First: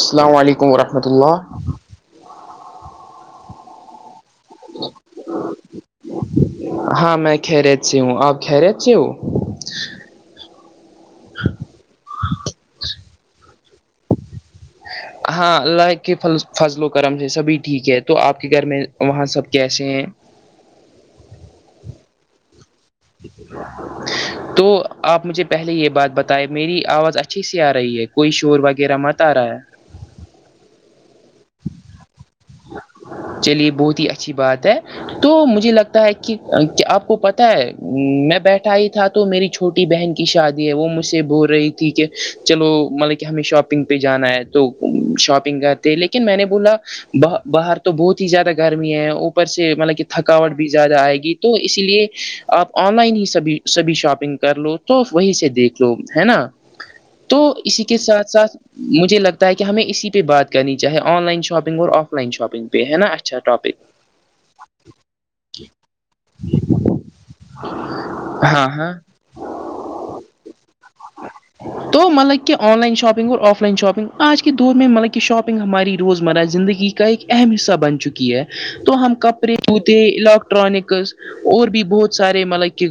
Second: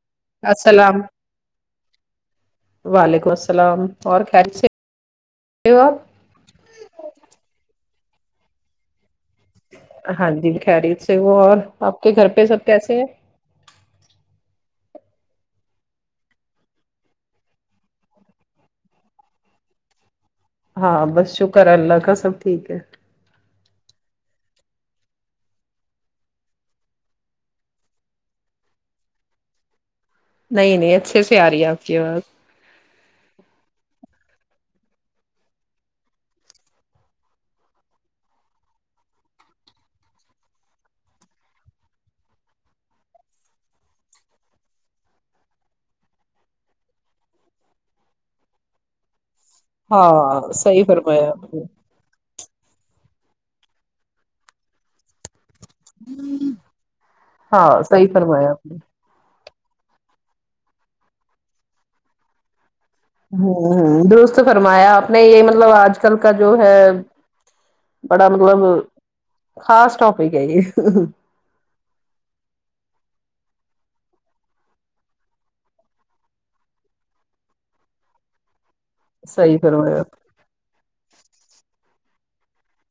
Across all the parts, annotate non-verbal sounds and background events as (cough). السلام علیکم السلام ورحمۃ اللہ وعلیکم السلام اور خیریت سے ہو ہاں میں خیریت سے ہوں آپ خیریت سے ہو ہاں جی خیریت سے ہوں اور آپ کے گھر پہ سب کیسے ہیں ہاں اللہ کے فضل و کرم سے سبھی ٹھیک ہے تو آپ کے گھر میں وہاں سب کیسے ہیں ہاں بس شکر ہے اللہ کا سب ٹھیک ہے تو آپ مجھے پہلے یہ بات بتائے میری آواز اچھی سی آ رہی ہے کوئی شور وغیرہ مت آ رہا ہے نہیں نہیں اچھے سے آ رہی ہے آپ کی آواز چلیے بہت ہی اچھی بات ہے تو مجھے لگتا ہے کہ آپ کو پتا ہے میں بیٹھا ہی تھا تو میری چھوٹی بہن کی شادی ہے وہ مجھ سے بول رہی تھی کہ چلو مطلب کہ ہمیں شاپنگ پہ جانا ہے تو شاپنگ کرتے لیکن میں نے بولا با باہر تو بہت ہی زیادہ گرمی ہے اوپر سے مطلب کہ ہاں تھکاوٹ بھی صحیح زیادہ آئے فرمایا گی آپ تو نے اس لیے آپ آن لائن ہی سبھی سبھی شاپنگ کر لو تو وہی سے دیکھ لو ہے نا تو ہاں اسی کے صحیح ساتھ فرمایا ساتھ آپ نے مجھے لگ تا ہے کہ ہمیں اسی پہ بات کرنی چاہے آن لائن شاپنگ اور آف لائن شاپنگ پہ ہے نا اچھا ٹاپک ہمم ہمم درست فرمایا اپ نے یہ مطلب آج کل کا جو ہے بڑا مطلب ہاں ہاں خاص ٹاپک ہے یہ تو مطلب کہ آن لائن شاپنگ اور آف لائن شاپنگ آج کے دور میں مطلب کہ شاپنگ ہماری روزمرہ زندگی کا ایک اہم حصہ بن چکی ہے تو ہم کپڑے صحیح جوتے فرمایا آپ۔ الیکٹرانکس اور بھی بہت سارے مطلب کہ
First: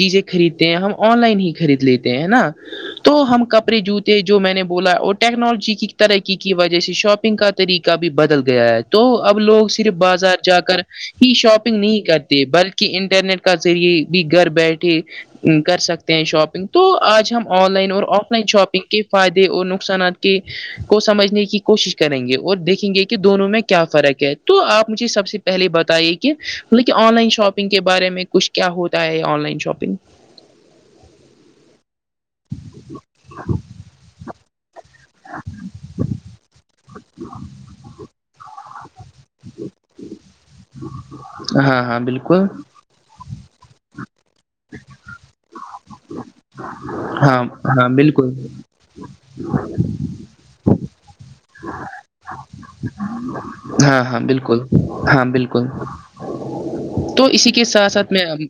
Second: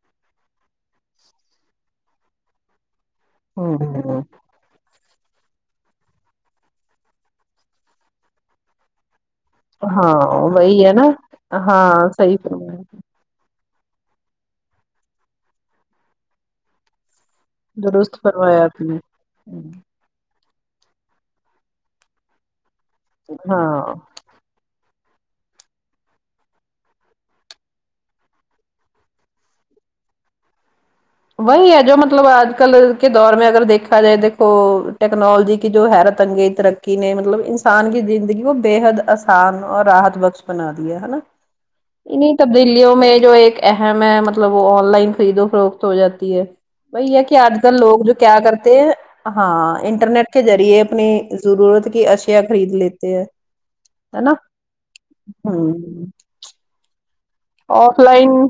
چیزیں خریدتے ہیں ہم آن لائن ہی خرید لیتے ہیں نا (inaudible) تو ہم کپڑے جوتے ہوں جو میں نے بولا اور ٹیکنالوجی کی ترقی کی وجہ سے شاپنگ کا طری قہ بھی بدل گیا ہے تو اب لوگ صرف ہاں بازار جا کر وہی ہے نا ہی شاپنگ نہیں ہاں صحیح کرتے فرمایا بلکہ ان انٹرنیٹ کا ذریعے بھی گھر بیٹھے کر سکتے ہیں شاپنگ تو آج ہم آن لائن اور درست آف لائن فرمایا آپ شاپنگ نے کے فائدے اور نقصانات کہ کو سمجھنے کی کوشش کریں گے اور دیکھیں گے کہ دونوں میں ہاں کیا فرق ہے تو آپ مجھے سب سے پہلے بتائیے کہ مطلب کہ آن لائن شاپنگ کے بارے میں کچھ کیا ہوتا ہے آن لائن شاپنگ وہی ہے جو مطلب آج کل کے دور میں اگر دیکھا جائے دیکھو ٹیکنالوجی کی جو حیرت انگیت کی نے مطلب انسان کی زندگی کو بےحد آسان اور راحت بخش بنا دیا ہے نا ہاں ہاں انہیں بالکل تبدیلیوں میں جو ایک اہم ہے مطلب وہ آن لائن خریدو فروقت ہو جاتی ہے بائی یہ کہ ہاں آج کل ہاں لوگ جو بالکل کیا کرتے تے ہیں ہاں انٹرنیٹ کے ذریعے اپنی ضرورت کی اشیا خرید لیتے ہیں ہاں ہاں ہے نا بالکل ہاں ہ بالکل تو اسی کے ساتھ آف ساتھ میں لائن ابھی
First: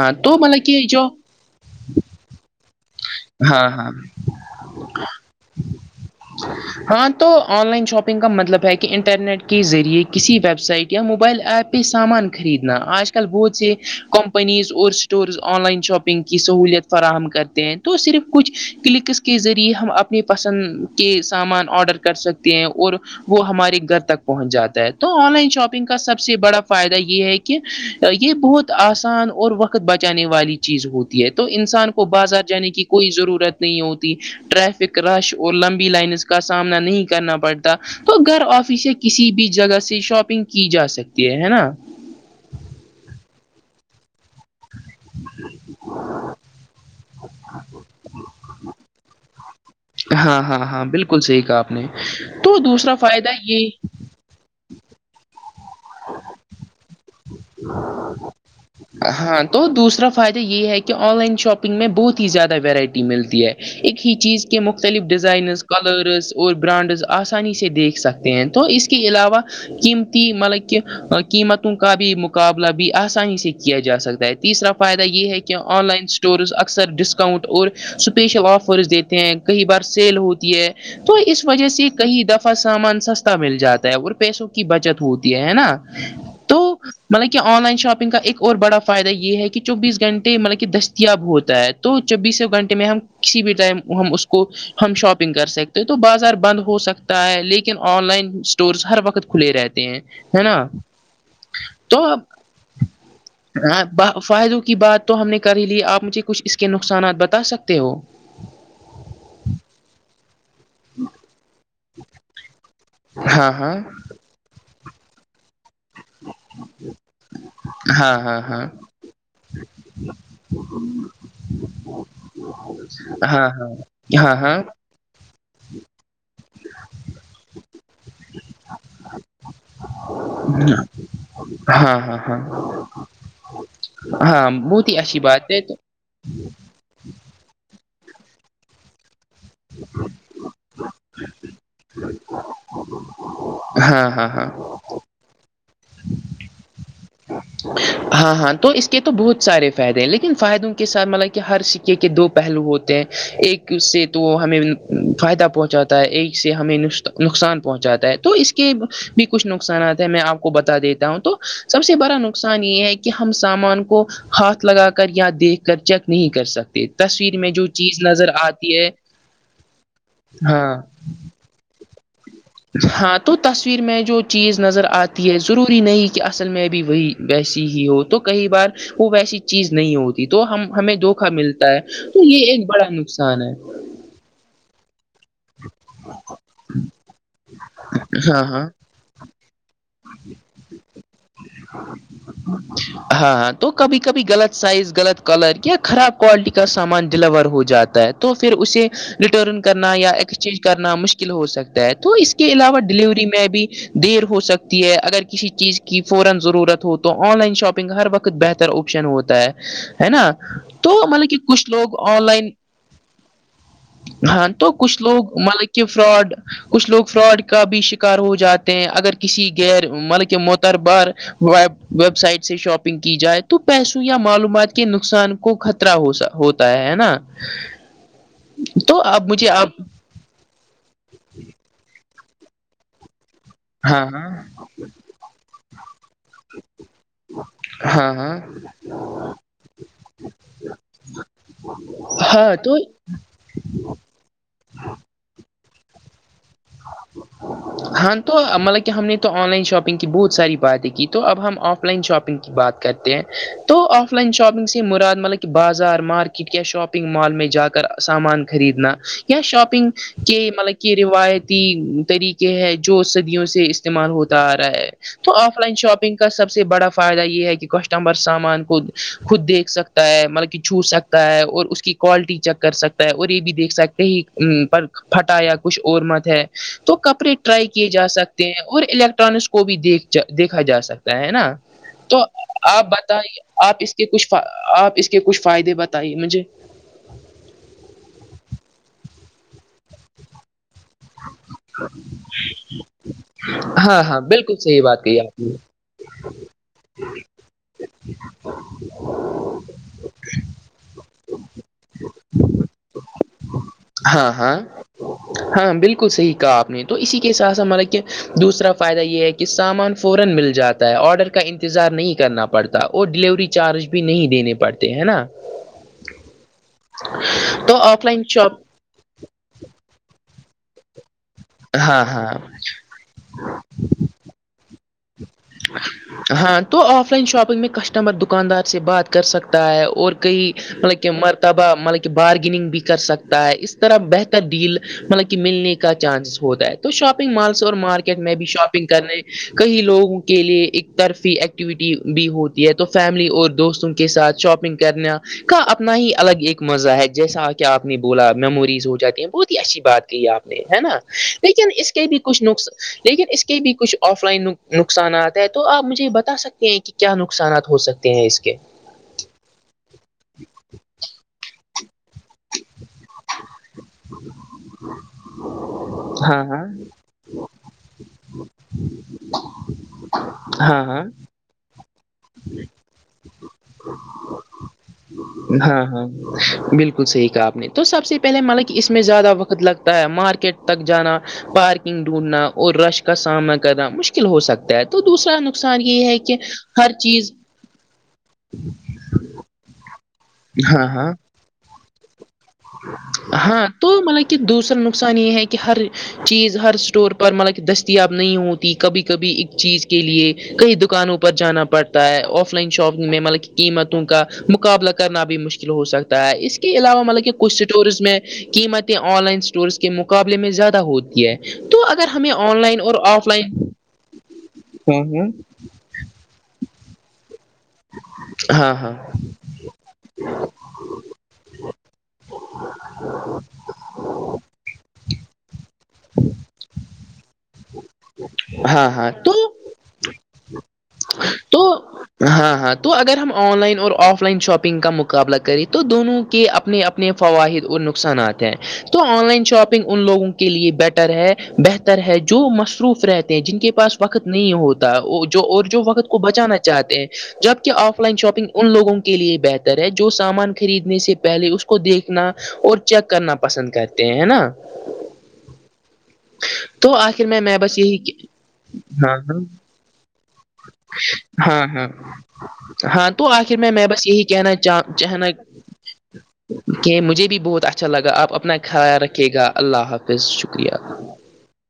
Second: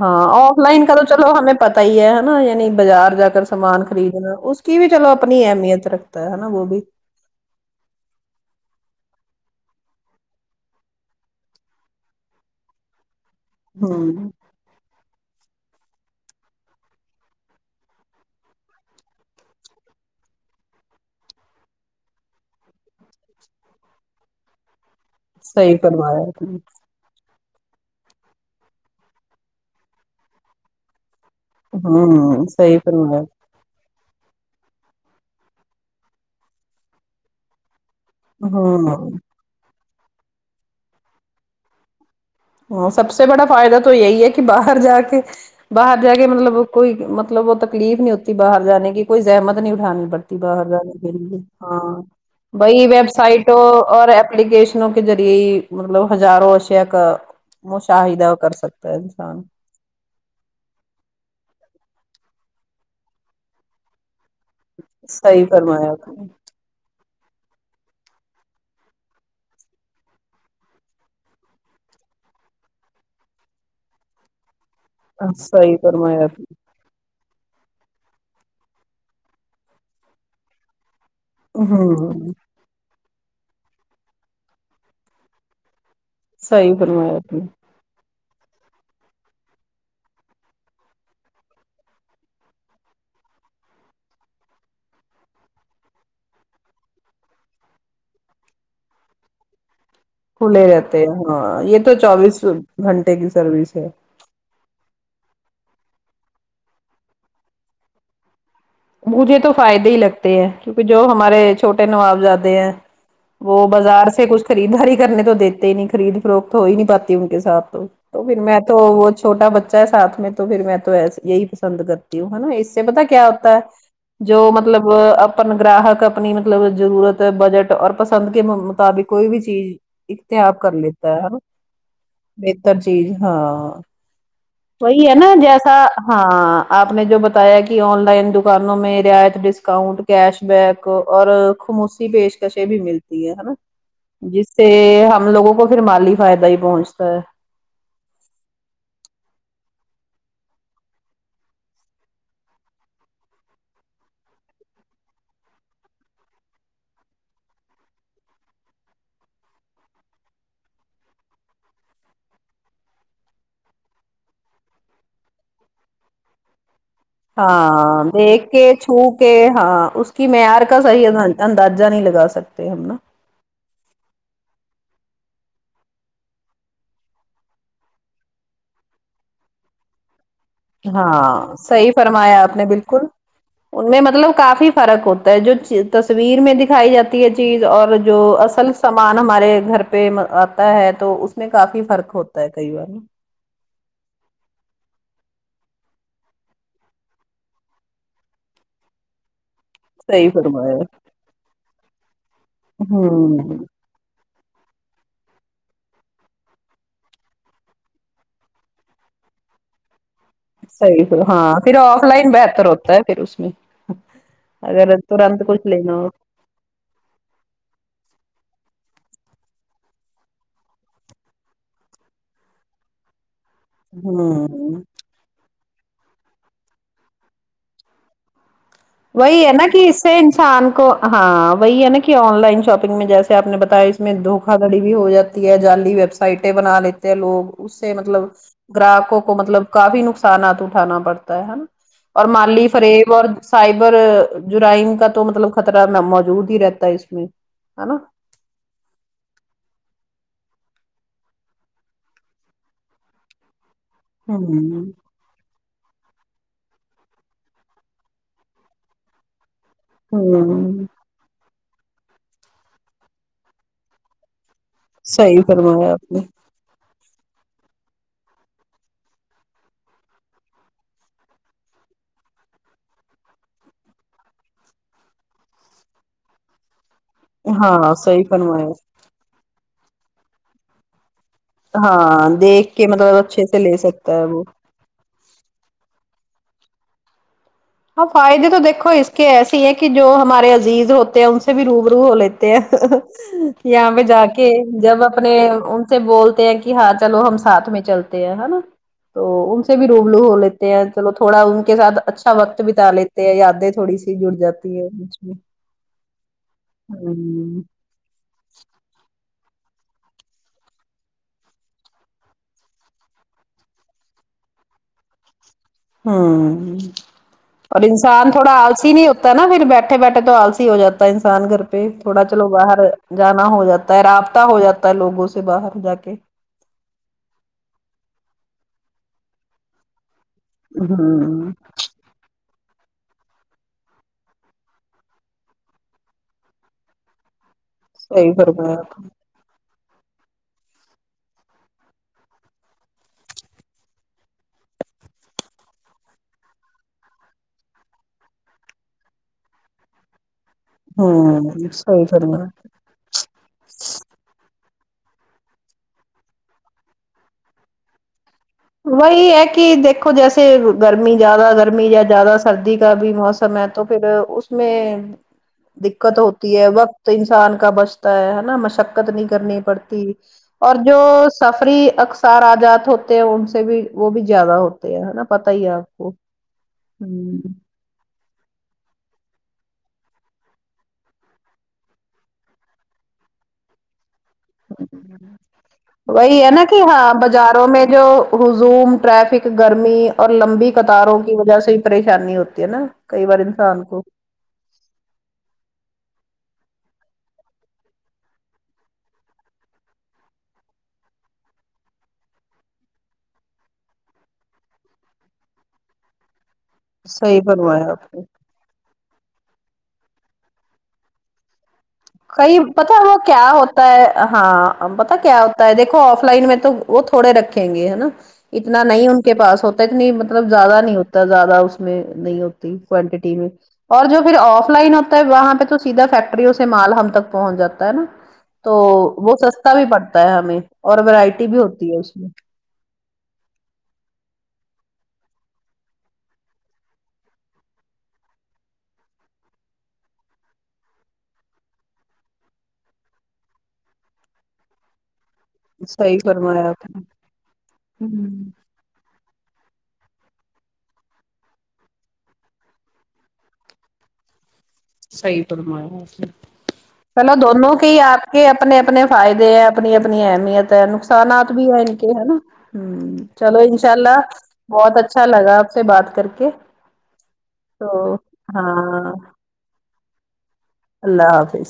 ہاں اف لائن کہ توہ چلو ہمیں پتہ ہی ہے نا یعنی بازار جا کر ہاں سامان ہاں خریدنا اس اس کی بھی چلو اپنی اہمیت رکھتا ہےا وہ بھی ہاں تو آن لائن شاپنگ کا مطلب ہے کہ کی انٹرنیٹ کے ذریعے کسی ویب سائٹ یا موبائل ایپ پہ سامان خریدنا آج کل بہت سے ہوں کمپنیز اور ٹور آن لائن شاپنگ کی سہولت فراہم کرتے ہیں تو صرف کچھ کلکس کے ذریعے ہم اپنے پسند کے سامان آڈر کر سکتے ہیں اور وہ ہمارے گھر تک پہنچ جاتا ہے تو آن لائن صحیح شاپنگ کا سب فرمایا سے آپ نے بڑا فائدہ یہ ہے کہ یہ بہت آسان اور وقت بچانے والی چیز ہوتی تی ہے تو انسان کو بازار ہوں جانے صحیح کی کوئی فرمایا ضرورت نہیں ہوتی ٹریفک رش اور لمبی لائنس کا سامنا نہیں کرنا پڑتا تو گھر آفس سے ہوں کسی بھی جگہ سے شاپنگ کی جا سکتی ہے ہے نا ہ سب سے بڑا فائدہ تو یہی ہے کہ باہر جا کے باہر جا کے مطلب کوئی م مطلب وہ تکلیف نہیں ہوتی باہر جانے کی کوئی زحمت نہیں اٹھانی پڑتی ہاں ہاں باہر ہاں جانے کے بالکل لیے صحیح کہا آپ نے ہاں تو بئی دوسرا ویب فائدہ سائٹ یہ اور ایلیکیشنوں کے ذریعے ہی مطلب ہزاروں اشیاء کا مشاہدہ کر سک ہاں تو دوسرا فائدہ یہ ہے کہ آن لائن شاپنگ میں بہت ہی زیادہ ورائٹی ملتی ہے ایک ہی چیز ک مختلف صحیح ڈزائنز فرمایا آپ کرز نے اور برانڈز آسانی سے دیکھ سکتے ہیں تو اس کے علاوہ قیمتی مطلب کہ قیمتوں کا بھی مقابلہ بھی آسانی سے کیا جا سکتا ہے تیسرا فائدہ یہ ہے کہ صحیح آن لائن فرمایا آپ اسٹورز اکثر ڈسکاؤنٹ اور سپیشل آفرز دیتے ہیں کئی بار سیل ہوتی ہے تو اس نے وجہ سے کہیں ہمم دف سامان سستا مل جاتا ہے اور پیسوں کی بچت ہوتی ہے ہے نا تو صحیح فرمایا مطلب آپ کہ نے آن لائن شاپنگ کا ایک اور بڑا فائدہ یہ ہے کہ چوبیس گھنٹے مطلب کہ دستیاب ہوتا ہے تو چوبیسوں گھنٹے میں ہم کسی بھی ٹائم ہم اس کو ہم شاپنگ کر سکتے تو بازار بند ہو سکتا ہے لیکن آن لائن اسٹورس ہر وقت کھلے رہتے تے ہیں ہے نا کھلے رہتے ہیں ہاں یہ تو چوبیس گھنٹے کی سروس ہے فائدوں کی بات تو ہم نے کر ہی لی آپ مجھے کچھ اس کے نقصانات بتا سکتے ہو مجھے تو فائدے ہی لگتے ہیں کیونکہ جو ہمارے چھوٹے نوابزادے ہیں ہاں وہ ہاں بازار سے کچھ خریدداری کرنے تو دیتے ہی نہیں خرید فروخت ہو ہی نہیں پاتی ان کے ساتھ تو ہاں تو ہاں پھر میں تو وہ چھوٹا بچہ ہے ساتھ میں تو پھر میں توس یہی پسند کرتی یہ ہے نا اس سے پتا کیا ہاں ہاں ہوتا ہے ہاں ہاں جو ہاں مطلب اپن گراہک اپنی مطلب ضرورت بجٹ اور پسند کے مطابق کوئی بھی چیز اختیاب کر لیتا ہے ہاں ہاں ہاں بہتر چیز ہاں ہاں بہت ہی وہی ہے اچھی نا بات جیسا تو ہاں آپ نے جو بتایا کہ آن لائن دکانوں میں رعایت ڈسکاؤننٹ کیش بیک اور خاموسی پیشکشیں بھی ملتی ہے نا ہاں ہاں جس ہاں سے ہم لوگوں کو پھر مالی فائدہ ہی پہنچتا ہے ہاں ہاں تو اس کے تو بہت سارے فائدے ہیں لیکن فائدوں کے ساتھ ملک کہ ہر سکے کے دو پہلو ہوتے ہیں ایک سے تو ہمیں فائدہ پہنچاتا ہے ایک سے ہمیں نقصان پہنچاتا ہے تو اس کے کے بھی کچھ نقصانات ہیں میں آپ کو بتا دیتا ہوں تو سب سے بڑا نقصان صان یہ ہے کہ ہم سامان کو ہاتھ لگا کر یا دیکھ کر چیک نہیں کر سکتے یہ تصویر میں جو چیز ہاں نظر دیکھ کے آتی ہے چھو کے ہاں اس کی معیار ہاں کا صحیح اندازہ نہیں لگتا ہاں تو تصویر میں جو چیز نظر آتی ہے ضروری نہیں کہ اصل میں بھی وہی ویسی ہی ہو تو کئی بار وہ ویسی چیز نہیں ہوتی تو ہم ہمیں دھوکا ہاں ملتا ہے صحیح تو فرمایا یہ آپ نے ایک بڑا بالکل نقصان ہے ان میں مطلب کافی فرق ہوتا جو تصویر میں دکھائی جاتی ہے چیز اور جو ہاں ہاں اصل سامان ہمارے گھر پہ ہے تو اس میں کافی فرق ہوتا ہے کئی بار میں ہاں ہاں تو کبھی کبھی غلط سائز غلط کلر یا خراب کوالٹی کا سامان ڈیلیور ہو جاتا ہے تو پھر اسے ریٹرن کرنا یا صحیح ایکسچینج فرمایا کرنا مشکل ہو سکتا ہے تو اس کے علاوہ ڈیلیوری میں ہوں بھی دیر ہو سکتی ہے اگر کسی چیز کی فورا ضرورت ہو تو آن لائن شاپنگ ہر وقت بہتر آپشن ہوتا ہے ہے نا تو صحیح ف مطلب کہ ہاں کچھ پھر لوگ آف آن لائن بہتر ہوتا ہے پھر اس میں ہاں تو اگر کچھ لوگ ترنت کچھ ملک کہ لینا فراڈ کچھ لوگ فراڈ کا بھی شکار ہو جاتے ہیں اگر کسی غیر مطلب کہ موتربار وب ویب سائٹ سے شاپنگ کی جائے تو پیسوں یا ہو معلومات ہوں کے نقصان کو خطرہ ہو ہوتا ہے ہے نا تو اب وہی مجھے ہے نا آپ کہ اس انسان کو ہاں وہی ہے نا کہ آن لائن شاپنگ میں جیسے آپ نے بتایا اس ہاں میں ہاں دھوکا دڑی بھی ہو جاتی ہے جعالی ویب سائٹیں بنا لیتے ہیں لوگ اس سے ہاں مطلب ہاں گراہکوں کو مطلب کافی نقصانات اٹھانا پڑتا ہے ہے نا اور ہاں مالی تو فریب اور سائبر جرائم کا تو مطلب خطرہ موجود ہی رہتا ہے اس میں ہے نا ہاں تو مطلب کہ ہم نے تو آن لائن شاپنگ کی بہت ساری باتیں کی تو اب ہم آف لائن شاپنگ کی بات کرتے ہیں تو آف لائن شاپنگ سے ہوں مراد ملک بازار مارکیٹ یا شاپنگ مال میں جا کر سامان خریدنا یا شاپنگ کہ ملک ہوں کہ روایت تین طریقے ہے جو صدیوں سے استعمال ہوتا آ رہا ہے تو صحیح آف لائن فرمایا آپ شاپنگ نے کا سب سے بڑا فائدہ یہ ہے کہ کسٹمر سامان کو خود دیکھ سکتا ہے مطلب کہ چھو سکتا تا ہے اور اس کی کوالٹی چیک کر سکتا ہے اور یہ بھی دیکھ سکتے ہی پر پھٹایا کچھ اور مت ہے تو کپڑے ٹرائی کیے ہاں جا صحیح سکتے ہیں فرمایا اور الیکٹرانکس کو بھی دیکھ دیکھا جا سکتا ہے ہے نا تو ہاں دیکھ آپ کے مطلب بتائیے اچھے سے آپ لے اس کے سکتا ہے کچھ فا وہ آپ اس کے کچھ فائدے بتائیے مجھے ہاں فائدے تو دیکو اس کے ایسے ہیں کہ جو ہمارے عزیز ہوتے ہیں ان سے بھی روب رو ہو لیتے ہیں یہاں ہاں پہ ہاں جا کے بالکل صحیح جب بات کہی اپنے آپ نے سے بولتے ہیں کہ ہاں چلو ہم ساتھ میں چلتے ہیں نا تو ان سے بھی روبلو ہو لیتے ہیں چلو تھوڑا ان کے ساتھ اچھا وقت بتا لیتے ہیں یادیں تھوڑی سی ہاں جڑ ہاں جاتی ہے بیچ میں ہاں بالکل صحیح کہا آپ نے تو اسی کےسات ہ ہمارا کیا دوسرا فائدہ یہ ہے کہ سامان فورا مل جاتا ہے آرڈر کا انتظار نہیں کرنا پڑتا پڑتا اور ڈیلیوری چارج بھی نہیں دینے پڑتے ہے نا ہ تو اور آف لائن انسان تھوڑا شاپ آل سے ہی نہیں ہوتا ہے نا پھر بیٹھے بیٹھے تو آلسی ہو جاتا ہے انسان گھر پہ ہاں تھوڑا ہاں چلو باہر جانا ہو جاتا ہے رابطہ ہو جاتا ہے لوگوں سے باہر جا کے ہاں تو آف لائن شاپنگ میں کسٹمر دکاندار سے بات کر سکتا ہے اور کہئی مطلب کہ ہوں مرتبہ مطلب کہ بارگننگ بھی کر سکتا ہے اس طرح بہتر ڈیل مطلب کہ ملنے کا چانس ہوتا ہے تو شاپنگ مالس اور مارکیٹ صحیح میں بھی فرمایا شاپنگ آپ نے، کرنے کہیں لوگ کے لیے ایک طرفی ایکٹیویٹی بھی ہوتی ہے تو فیملی اور دوستوں کے ساتھ شاپنگ کرنا کا اپنا ہی الگ ایک مزہ ہے جیسا کہ آپ نے بولا میموریز ہو جاتے ہیں بہت ہی اچھی بات کہی آپ ہے نا لیکن ہوں اس صحیح کے بھی کچھ فرمایا نقص لیکن اس کے بھی کچھ آف لائن نقص نقصانات ہے تو آپ مجھے یہ بتا سکتے ہیں کہ کیا نقصانات ہو سکتے ہیں اس کے وہی ہے کہ دیکھو جیسے گرمی زیادہ گرمی یا زیادہ سردی کا بھی موسم ہے تو پھر اس میں دقت ہاں ہوتی ہاں ہے وقت تو انسان کا بچتا ہے نا مشقت نہیں کرنی پڑتی اور ہاں جو ہاں سفری اکثار آجاد ہوتے ہیں ان سے بھی وہ بھی زیادہ ہوتے ہیں ہے نا پتا ہی ہے ہاں آپ ہاں کو بالکل صحیح کہا آپ نے تو سب سے پہلے مطلب کہ اس میں زیادہ وقت لگتا ہے مارکیٹ تک جانا پارکنگ ڈھونڈنا اور رش کا سامنا کرنا مشکل ہو سکتا ہے تو دوسرا نقصان یہ وہی ہے نا کہ ہر ہاں چیز بازاروں میں جو ہزوم ٹریفک گرمی اور لمبی ہاں ہاں قطاروں کی وجہ سے پریشانی ہوتی تی ہے نا کئی بار ہاں انسان تو کو مطلب کہ دوسرا نقصان یہ ہے کہ ہر چیز ہر اسٹور پر مطلب کہ دستیاب نہیں ہوتی کبھی کبھی ایک چیز کے لیے کئی دکانوں پر جانا پڑتا ہے آف لائن شاپنگ میں مطلب قیمتوں کا مقابلہ کرنا بھی مشکل ہو سکتا ہے اس اس کے علاوہ مطلب کہ صحیح کچھ بنوایا اسٹورز آپ میں نے قیمتیں آن لائن اسٹورز کے مقابلے میں زیادہ ہوتی ہے تو اگر ہمیں کئی آن لائن پتا اور وہ آف کیا لائن ہوتا ہے ہاں پتا کیا ہوتا ہے دیکھو آف لائن میں تو وہ تھوڑے رکھیں گے ہے نا ہاں اتنا ہاں نہیں ان کے پاس ہوتا اتنی مطلب زیادہ نہیں ہوتا زیادہ اس میں نہیں ہوتی کوانٹٹی میں اور جو پھر آف لائن ہوتا ہے وہاں پہ تو سیدھا فیکٹریوں سے مال ہم تک پہنچ جاتا ہے نا ہاں تو ہاں ہاں وہ تو سس تہ بھی پڑتا ہے ہمیں اور وورائٹی بھی تو ہوتی ہے اس میں ہاں ہاں تو اگر ہم آن لائن اور آف لائن شاپنگ کا مقابلہ کریں تو دونوں کے اپنے اپنے فواہد اور نقصانات ہیں تو آن لائن شاپنگ ان لوگوں کے لیے بیٹر ہے بہتر ہے جو مصروف رہتے ہیں جن کے پاس وقت نہیں ہوتا جو اور جو وقت کو صحیح بچانا فرمایا آپ چاہتے نے ہیں جبک آف لائن ہوں شاپنگ ان لوگوں کو کے لیے بہتر ہے جو سامان خریدنے سے پہلے اس کو دیکھنا اور چیک کرنا پسند کرتے ہیں ہے نا صحیح فرمارہے تو آخر چلو میں میں دونوں بس کے یہی ہی آ کے اپنے اپنے ہاں فائد ہاں ہیں اپنی اپنی احمیت ہے نقصانات بھی ہاں ہے ہاں انکے ہے نا ہاں ہمم تو آخر ہچلو میں میں بس انشاءاللہ یہی کہنا بہت اچھا چاہنا لگا آپ سے بات کر کے کہ مجھے بھی بہت اچھا لگا تو آپ اپنا خیال ہاں رکھیے گا اللہ حافظ شکریہ اللہ حافظ